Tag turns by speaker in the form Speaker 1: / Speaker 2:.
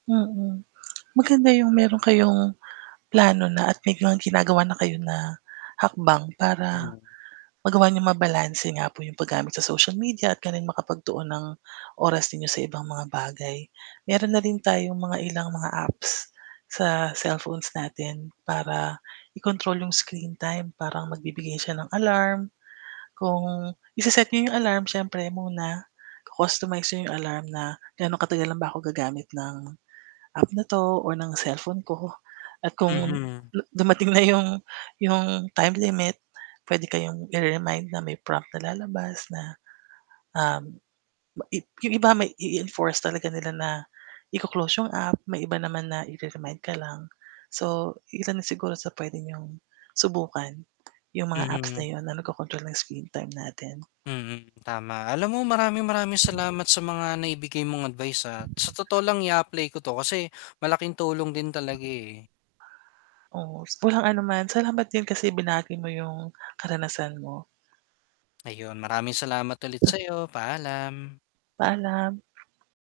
Speaker 1: Mm. Maganda yung meron kayong plano na at may ginagawa na kayo na hakbang para
Speaker 2: Mm.
Speaker 1: magawa niyong mabalanse nga po 'yong paggamit sa social media at ganon makapagtuon ng oras ninyo sa ibang mga bagay. Meron na rin tayong mga ilang mga apps sa cellphones natin para i-control 'yong screen time parang magbibigay siya ng alarm kung i-se-set niyo 'yong alarm siyempre muna-customize niyo 'yong alarm na gaano katagal lang ba ako gagamit ng app na 'to o ng cellphone ko at kung
Speaker 2: Mhm.
Speaker 1: dumating na yung yung time limit pwede kayong ire-remind na may prompt na lalabas na, um, ba ib yung iba may i-enforce talaga nila na iko-close yung app may iba naman na i-re-remind ka lang. So iilan na siguro sa pwedeng yung subukan yung mga apps na
Speaker 2: Mhm.
Speaker 1: yun na nag-co-control ng screen time natin.
Speaker 2: Mm, tama. alam mo maraming maraming salamat sa mga naibigay mong advice, ah, sa totoo lang i-apply ko to kasi malaking tulong din talaga eh.
Speaker 1: Oo, walang anuman, salamat din kasi binahagi mo yung karanasan mo.
Speaker 2: Ayun maraming salamat ulit sa'yo, paalam.
Speaker 1: Paalam.